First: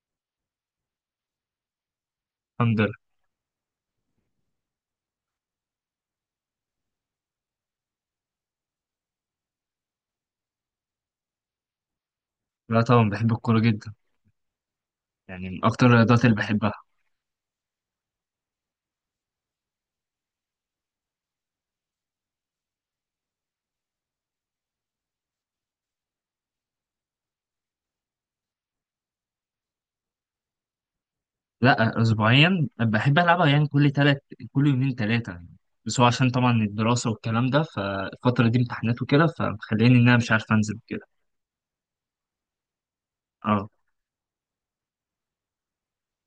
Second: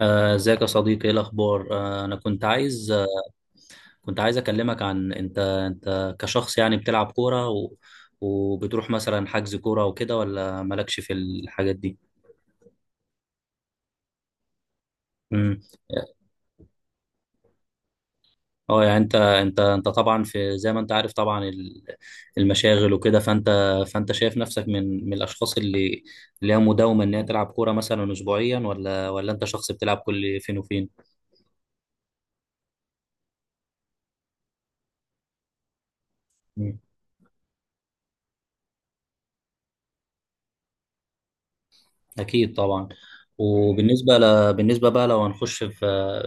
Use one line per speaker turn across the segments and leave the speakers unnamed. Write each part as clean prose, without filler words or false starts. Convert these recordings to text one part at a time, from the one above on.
ازيك يا صديقي، ايه الاخبار؟ انا كنت
الحمد
عايز،
لله.
كنت عايز اكلمك. عن انت انت كشخص يعني بتلعب كوره، و... وبتروح مثلا حجز كوره وكده، ولا مالكش في الحاجات دي؟
لا طبعا بحب الكورة جدا، يعني
امم
من أكتر الرياضات اللي بحبها.
اه يعني انت طبعا، في زي ما انت عارف طبعا المشاغل وكده، فانت شايف نفسك من الاشخاص اللي هي مداومه ان هي تلعب كوره مثلا اسبوعيا، ولا انت شخص بتلعب كل فين وفين؟
لا أسبوعيا بحب ألعبها، يعني كل تلات، كل يومين تلاتة يعني. بس هو عشان طبعا الدراسة والكلام ده، فالفترة دي امتحانات وكده فمخليني إن أنا مش عارف أنزل كده.
اكيد طبعا.
اه،
بالنسبه بقى، لو هنخش في،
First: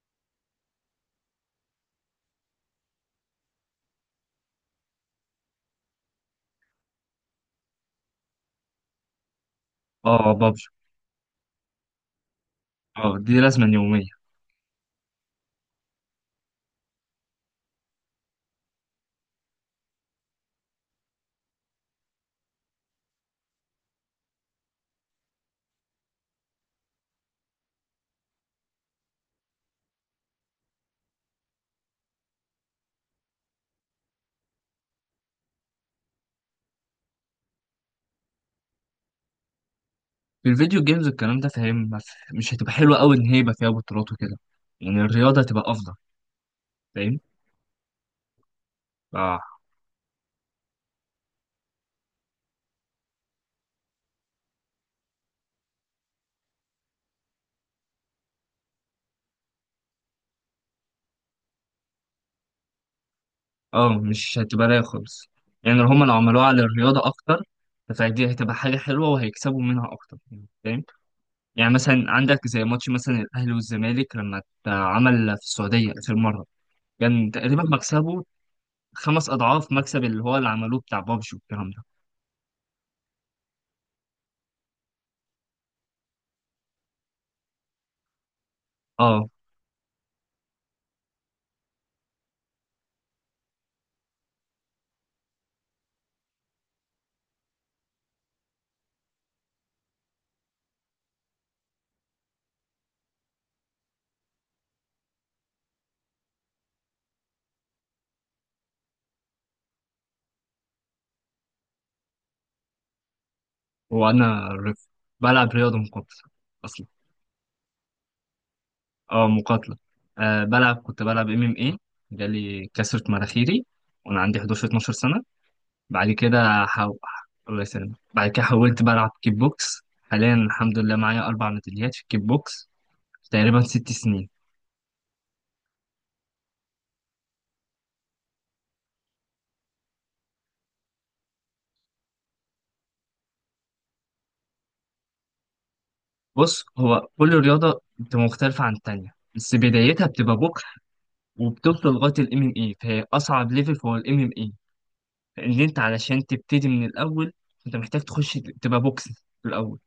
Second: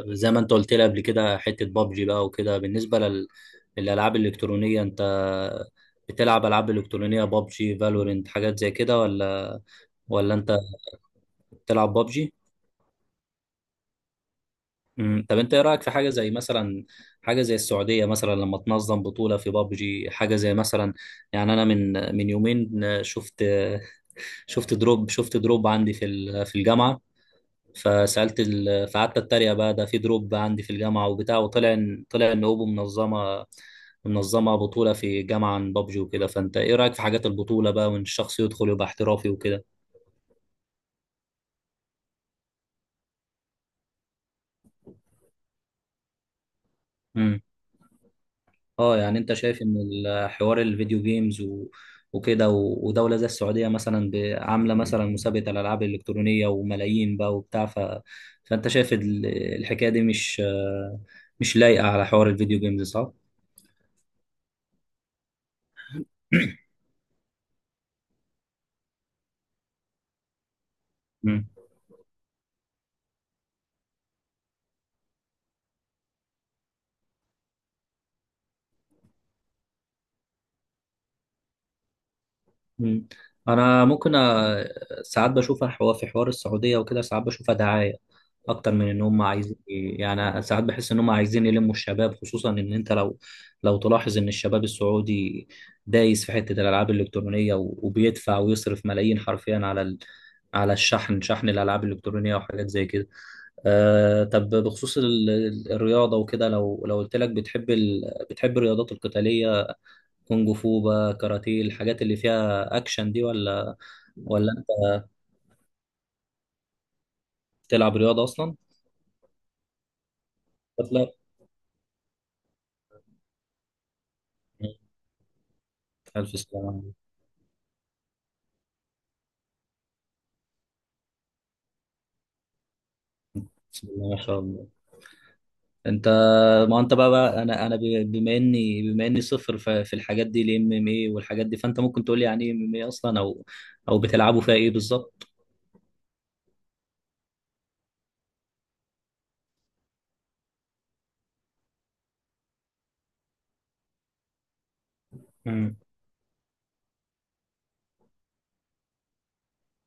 زي ما انت قلت لي قبل كده، حته بابجي بقى وكده، للالعاب الالكترونيه، انت بتلعب العاب الكترونيه بابجي فالورنت حاجات زي كده، ولا
اه،
ولا انت
بابجي.
بتلعب بابجي؟
اه دي لازمة يومية.
امم. طب انت ايه رايك في حاجه زي مثلا، حاجه زي السعوديه مثلا لما تنظم بطوله في بابجي حاجه زي مثلا، يعني انا من يومين شفت شفت شفت دروب عندي في في الجامعه، فقعدت اتريق بقى، ده في دروب عندي في الجامعه وبتاع، وطلع ان طلع ان اوبو منظمه بطوله في جامعه عن بابجي وكده. فانت ايه رايك في حاجات البطوله بقى، وان الشخص يدخل يبقى احترافي وكده؟
في الفيديو جيمز والكلام ده، فاهم، ما في- مش هتبقى حلوة أوي إن هي يبقى فيها بطولات وكده، يعني الرياضة هتبقى أفضل، فاهم.
امم. اه يعني انت
آه.
شايف ان حوار الفيديو جيمز وكده ودوله زي السعوديه مثلا عامله مثلا مسابقه الالعاب الالكترونيه وملايين بقى وبتاع، فانت شايف الحكايه دي مش لايقه على حوار الفيديو جيمز، صح؟
اه مش هتبقى رايقة خالص، يعني لو هما لو عملوها على الرياضة أكتر فدي هتبقى حاجة حلوة وهيكسبوا منها أكتر، يعني فاهم. يعني مثلا عندك زي ماتش مثلا الأهلي والزمالك لما اتعمل في السعودية آخر مرة، كان تقريبا مكسبه خمس أضعاف مكسب اللي هو اللي عملوه بتاع بابجي والكلام ده.
مم. انا ممكن ساعات بشوفها حوار، في حوار السعوديه وكده ساعات بشوفها دعايه اكتر من ان هم
اه.
عايزين، يعني ساعات بحس ان هم عايزين يلموا الشباب، خصوصا ان انت لو، لو تلاحظ ان الشباب السعودي دايس في حته الالعاب الالكترونيه، وبيدفع ويصرف ملايين حرفيا على الشحن، شحن الالعاب الالكترونيه وحاجات زي كده. أه، طب بخصوص الرياضه وكده، لو قلت لك، بتحب الرياضات القتاليه، كونج فو بقى، كاراتيه، الحاجات اللي فيها اكشن دي، ولا
وأنا
ولا انت
رف- بلعب رياضة مقاتلة أصلا.
بتلعب رياضه اصلا؟
اه مقاتلة. آه بلعب، كنت
لا،
بلعب ام ام ايه. جالي كسرة مناخيري وأنا عندي 11 12 سنة. بعد
الف
كده
سلامه
حو...
عليك.
الله يسلمك. بعد كده حولت بقى ألعب كيك بوكس. حاليا الحمد لله معايا أربع ميداليات في الكيك بوكس في تقريبا
بسم
ست
الله ما
سنين.
شاء الله. انت، ما انت بقى، انا بما اني صفر في الحاجات دي، الام ام اي والحاجات دي، فانت ممكن تقول لي يعني ايه ام ام اي اصلا، او بتلعبوا فيها ايه بالظبط؟
بص هو كل رياضة بتبقى مختلفة عن التانية، بس بدايتها بتبقى بوكس، وبتوصل لغاية ال MMA، فهي أصعب ليفل هو ال MMA. لأن
امم.
أنت علشان تبتدي من الأول، أنت محتاج تخش تبقى بوكس في الأول،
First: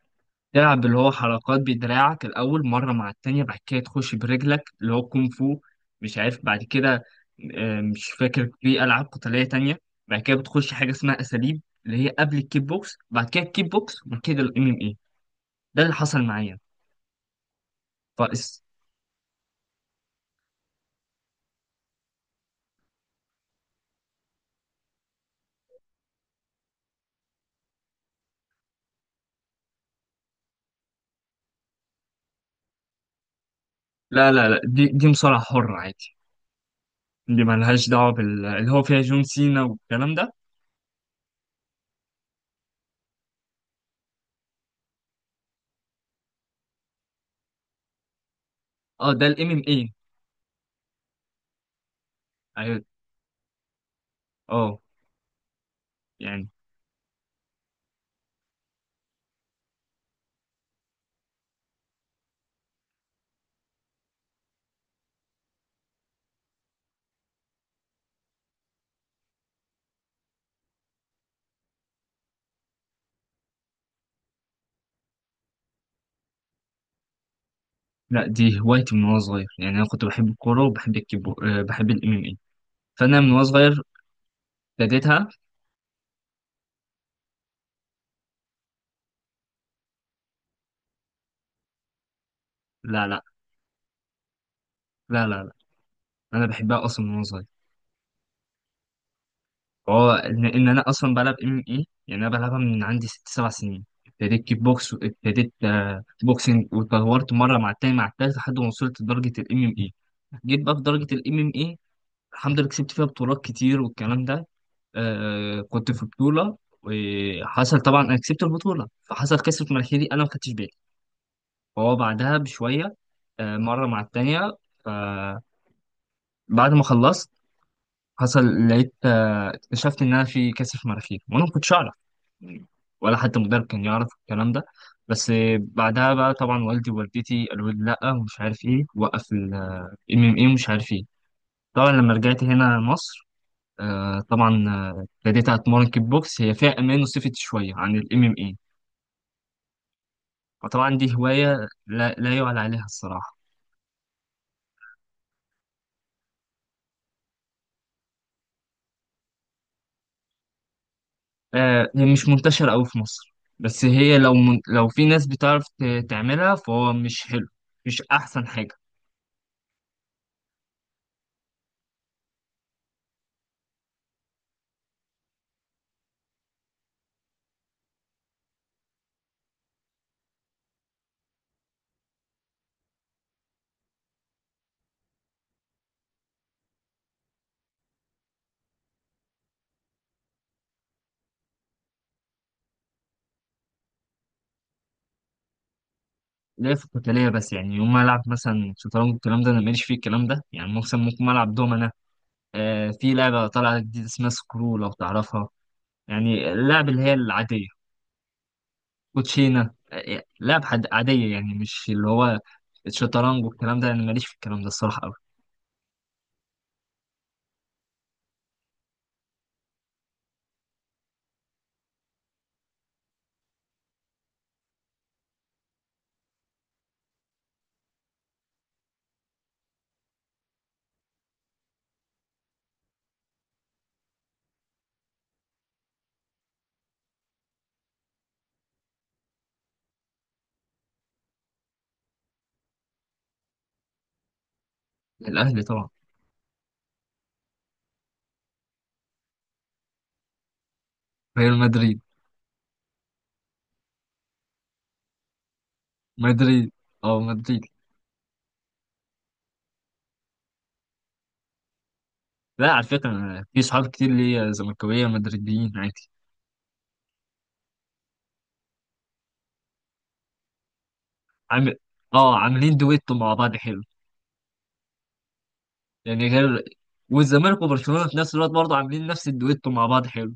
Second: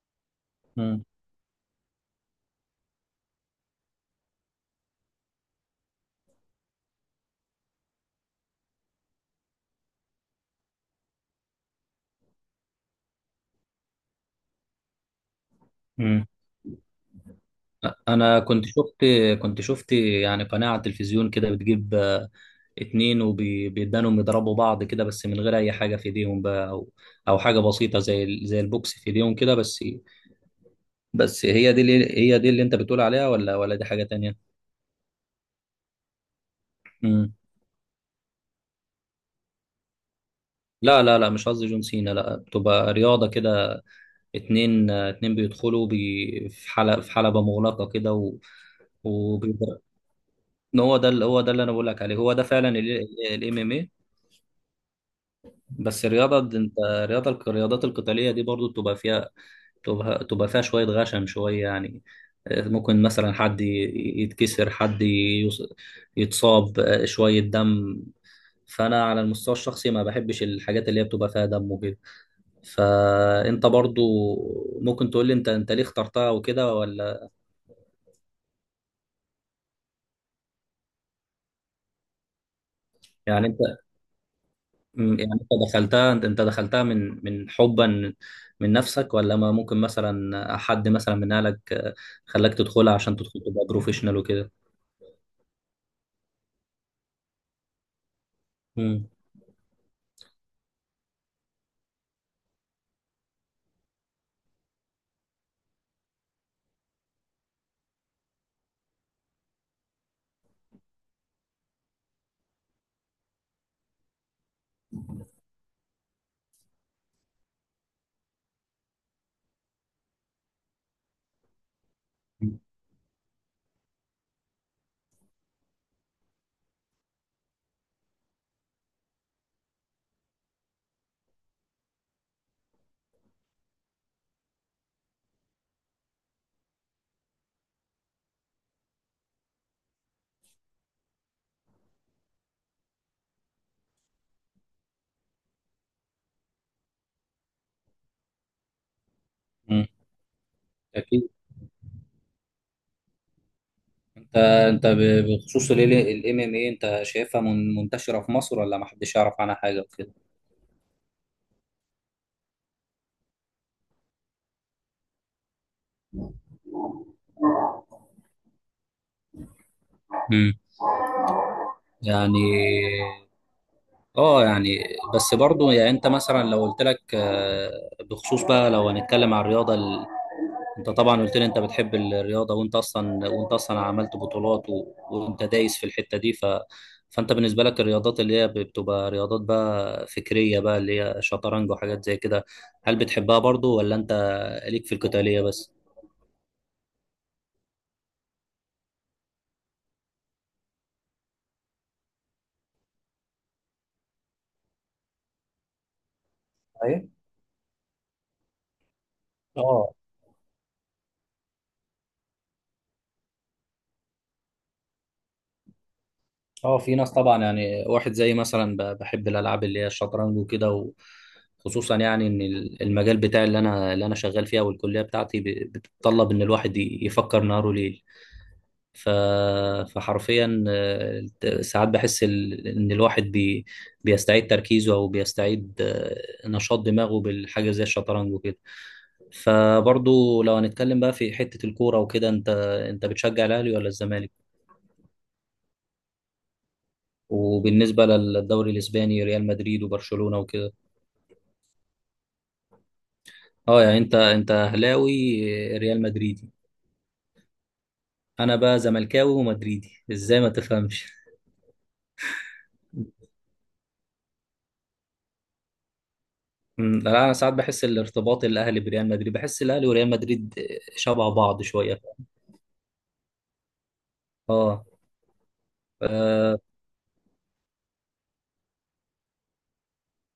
تلعب اللي هو حركات بدراعك الأول مرة مع التانية، بعد كده تخش برجلك اللي هو كونغ فو. مش عارف بعد كده، مش فاكر في ألعاب قتالية تانية. بعد كده بتخش حاجة اسمها أساليب اللي هي قبل الكيك بوكس، بعد كده الكيك بوكس، وبعد كده الام ام اي. ده اللي حصل
امم.
معايا.
انا
فاس.
كنت شفت، كنت شفت يعني قناه على التلفزيون كده، بتجيب اتنين وبيدانهم يضربوا بعض كده، بس من غير اي حاجه في ايديهم بقى، او حاجه بسيطه زي زي البوكس في ايديهم كده بس. بس هي دي، اللي هي دي اللي انت بتقول عليها، ولا دي حاجه
لا لا
تانية؟
لا، دي مصارعة حرة عادي.
امم.
دي مالهاش دعوة بال اللي هو فيها جون سينا والكلام ده.
لا لا لا، مش قصدي جون سينا، لا بتبقى رياضه كده، اتنين، اتنين بيدخلوا بي في حلبه، في حلبه مغلقه كده، و
اه ده الام ام اي.
وبيضرب هو ده اللي انا بقول لك عليه، هو ده فعلا
ايوه.
الام ام اي.
اه
بس الرياضة
يعني.
د- انت الرياضة الرياضات القتالية دي برضو بتبقى فيها، تبقى فيها شوية غشم شوية يعني، ممكن مثلا حد يتكسر، حد يتصاب، شوية دم. فأنا على المستوى الشخصي ما بحبش الحاجات اللي هي بتبقى فيها دم وكده. فأنت برضو ممكن تقول لي، أنت ليه اخترتها وكده ولا،
لا دي هوايتي من وانا صغير، يعني انا كنت بحب الكورة وبحب الكيك بوكس، بحب الام ام اي. فانا من وانا
يعني أنت؟
صغير
مم،
ابتديتها.
يعني انت دخلتها، دخلتها من حبا من نفسك، ولا ما ممكن مثلا حد مثلا من اهلك، خلاك تدخلها
لا
عشان
لا
تدخل تبقى بروفيشنال وكده؟
لا، لا لا، انا بحبها اصلا من وانا صغير.
مم.
إن انا اصلا بلعب ام اي، يعني انا بلعبها من عندي ست سبع سنين. ابتديت كيك بوكس وابتديت بوكسنج، واتطورت مره مع التاني مع التالت لحد ما وصلت لدرجه الام ام اي. جيت بقى في درجه الام ام اي، الحمد لله كسبت فيها بطولات كتير والكلام ده. آه كنت في بطوله، وحصل طبعا انا كسبت البطوله، فحصل كسر في مناخيري انا ما خدتش بالي. فهو بعدها بشويه، آه مره مع التانيه، ف بعد ما خلصت حصل، لقيت، اكتشفت ان انا في كاسف مناخير وانا ما كنتش اعرف يعني، ولا حتى المدرب كان يعرف الكلام ده. بس بعدها بقى طبعا والدي ووالدتي قالوا لي لا ومش عارف ايه، وقف الام ام اي ومش عارف ايه. طبعا لما رجعت هنا مصر، طبعا ابتديت اتمرن كيك بوكس، هي فيها امان وسيفتي شويه عن الام ام اي.
مم.
وطبعا دي
اكيد.
هوايه لا يعلى عليها الصراحه.
انت بخصوص الام ام اي، انت شايفها منتشره في مصر، ولا ما حدش يعرف عنها حاجه وكده؟
هي مش منتشره قوي في مصر. بس هي لو من... لو في ناس بتعرف تعملها فهو مش حلو، مش احسن حاجه.
مم. يعني اه يعني، بس برضو يعني انت مثلا لو قلت لك بخصوص بقى، لو هنتكلم عن الرياضه، انت طبعا قلت لي انت بتحب الرياضه، وانت اصلا عملت بطولات، وانت دايس في الحته دي، فانت بالنسبه لك الرياضات اللي هي بتبقى رياضات بقى فكريه بقى، اللي هي شطرنج وحاجات زي كده، هل بتحبها برضو، ولا انت ليك في القتاليه بس؟
ليا في القتالية بس، يعني يوم ما ألعب مثلا شطرنج والكلام ده أنا ماليش فيه، الكلام ده يعني مثلا ممكن ألعب دومنا. آه في لعبة طالعة جديدة اسمها سكرو لو تعرفها، يعني اللعب اللي
ايوه.
هي العادية، كوتشينة،
اه
آه لعب حد عادية، يعني مش اللي هو الشطرنج والكلام ده أنا ماليش في الكلام ده الصراحة أوي.
اه، في ناس طبعا يعني واحد زي مثلا بحب الالعاب اللي هي الشطرنج وكده، وخصوصا يعني ان المجال بتاعي اللي انا شغال فيها، والكليه بتاعتي بتتطلب ان الواحد يفكر نهاره ليل، ف... فحرفيا ساعات بحس ان الواحد بيستعيد تركيزه، او بيستعيد نشاط دماغه بالحاجه زي الشطرنج وكده. فبرضو لو هنتكلم بقى في حته الكوره وكده، انت بتشجع الاهلي ولا الزمالك؟
الأهلي طبعا.
وبالنسبه للدوري الاسباني، ريال مدريد وبرشلونه وكده؟
ريال مدريد.
اه يعني انت اهلاوي، ريال مدريدي.
مدريد. أه مدريد.
انا بقى زملكاوي ومدريدي، ازاي ما تفهمش.
لا على فكرة أنا في صحاب كتير ليا زملكاوية مدريديين عادي.
مم، لا انا ساعات بحس الارتباط الاهلي بريال مدريد، بحس الاهلي وريال مدريد شبه بعض
عامل،
شويه.
أه عاملين دويتو مع بعض حلو.
اه.
يعني
آه،
غير، والزمالك وبرشلونه في نفس الوقت برضه عاملين نفس الدويتو مع بعض حلو.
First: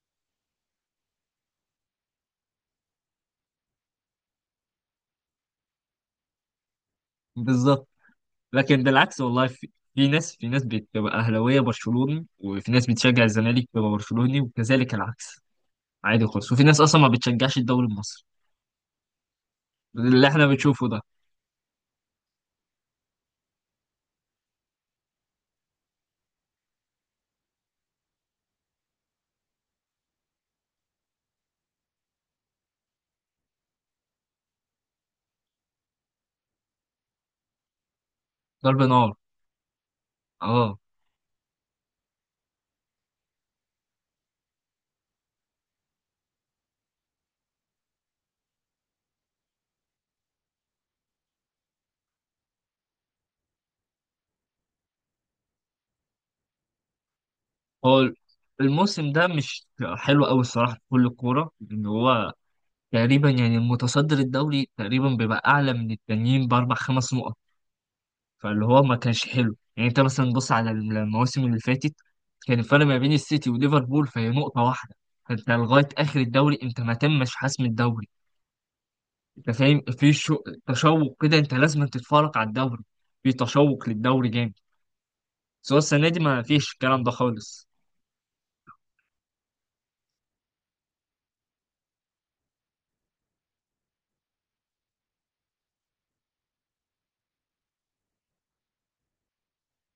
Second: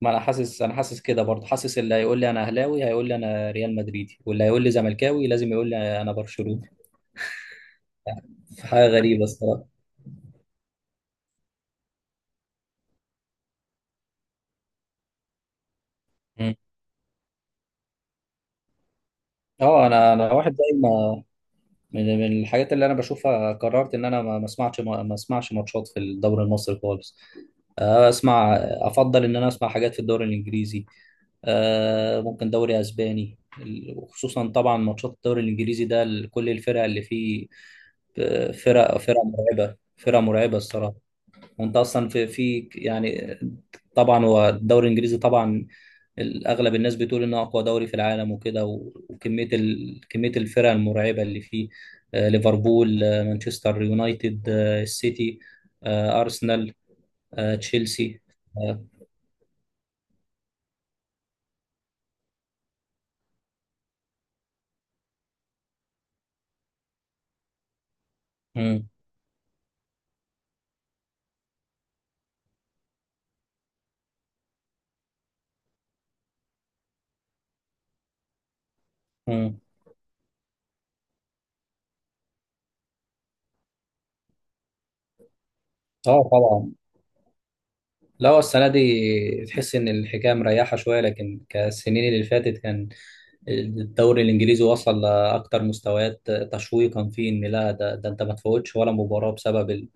ما انا حاسس، انا حاسس كده برضه، حاسس اللي هيقول لي انا اهلاوي هيقول لي انا ريال مدريدي، واللي هيقول لي زملكاوي لازم يقول لي انا برشلوني.
بالظبط. لكن
حاجه
بالعكس
غريبه
والله، في,
الصراحه.
في ناس، في ناس بتبقى اهلاويه برشلوني، وفي ناس بتشجع الزمالك بتبقى برشلوني، وكذلك العكس. عادي خالص،
مم.
وفي ناس اصلا ما بتشجعش الدوري المصري
اه، انا
اللي
انا
احنا
واحد زي
بنشوفه ده.
ما، من الحاجات اللي انا بشوفها، قررت ان انا ما اسمعش ماتشات في الدوري المصري خالص، آه، اسمع افضل ان انا اسمع حاجات في الدوري الانجليزي، ممكن دوري اسباني وخصوصا طبعا ماتشات الدوري الانجليزي ده، كل الفرق اللي فيه،
ضرب
فرق
نار.
فرق مرعبه فرق مرعبه
اه.
الصراحه. وانت اصلا في في يعني، طبعا هو الدوري الانجليزي طبعا اغلب الناس بتقول انه اقوى دوري في العالم وكده، وكميه كميه الفرق المرعبه اللي فيه، ليفربول، مانشستر يونايتد، السيتي، ارسنال،
هو
تشيلسي. اه.
الموسم ده مش حلو قوي الصراحه في كل الكوره، ان هو تقريبا يعني المتصدر الدوري تقريبا بيبقى اعلى من التانيين باربع خمس نقط. فاللي هو
مم،
ما كانش حلو، يعني انت مثلا بص على المواسم اللي فاتت، كان الفرق ما بين السيتي وليفربول فهي نقطة واحدة. فانت لغاية آخر الدوري انت ما تمش حسم الدوري. انت
مم.
فاهم في شو... تشوق كده، انت لازم تتفرج على الدوري، في تشوق للدوري جامد. بس هو السنة دي ما فيش
طبعا.
الكلام ده خالص.
لا هو السنة دي تحس إن الحكاية مريحة شوية، لكن كالسنين اللي فاتت كان الدوري الإنجليزي وصل لأكتر مستويات تشويقا فيه، إن لا ده أنت ما تفوتش ولا مباراة بسبب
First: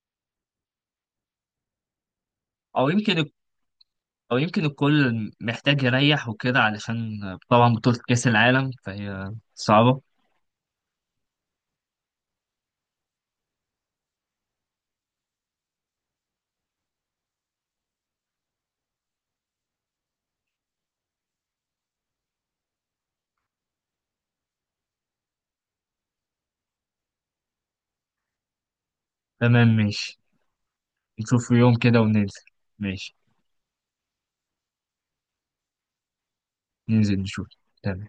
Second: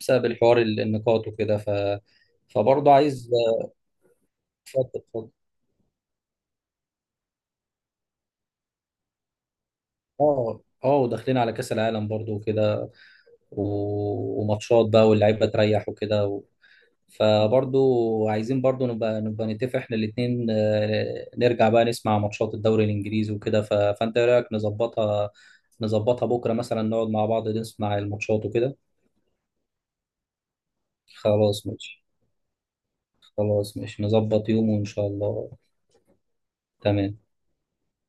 بسبب الحوار النقاط وكده،
او
فبرضه
يمكن
عايز.
او يمكن
اتفضل
الكل
اتفضل.
محتاج يريح وكده، علشان طبعا بطولة كأس العالم فهي صعبة.
اه اه، وداخلين على كأس العالم برضه وكده، و... وماتشات بقى، واللعيبة تريح وكده. فبرضو عايزين برضو نبقى نتفق احنا الاتنين، نرجع بقى نسمع ماتشات الدوري الانجليزي وكده. فانت ايه رايك نظبطها، بكره مثلا نقعد مع بعض نسمع الماتشات وكده؟
تمام ماشي. نشوف
خلاص
يوم كده
ماشي.
وننزل. ماشي.
خلاص ماشي، نظبط يوم وان شاء الله.
ننزل
تمام.
نشوف. تمام.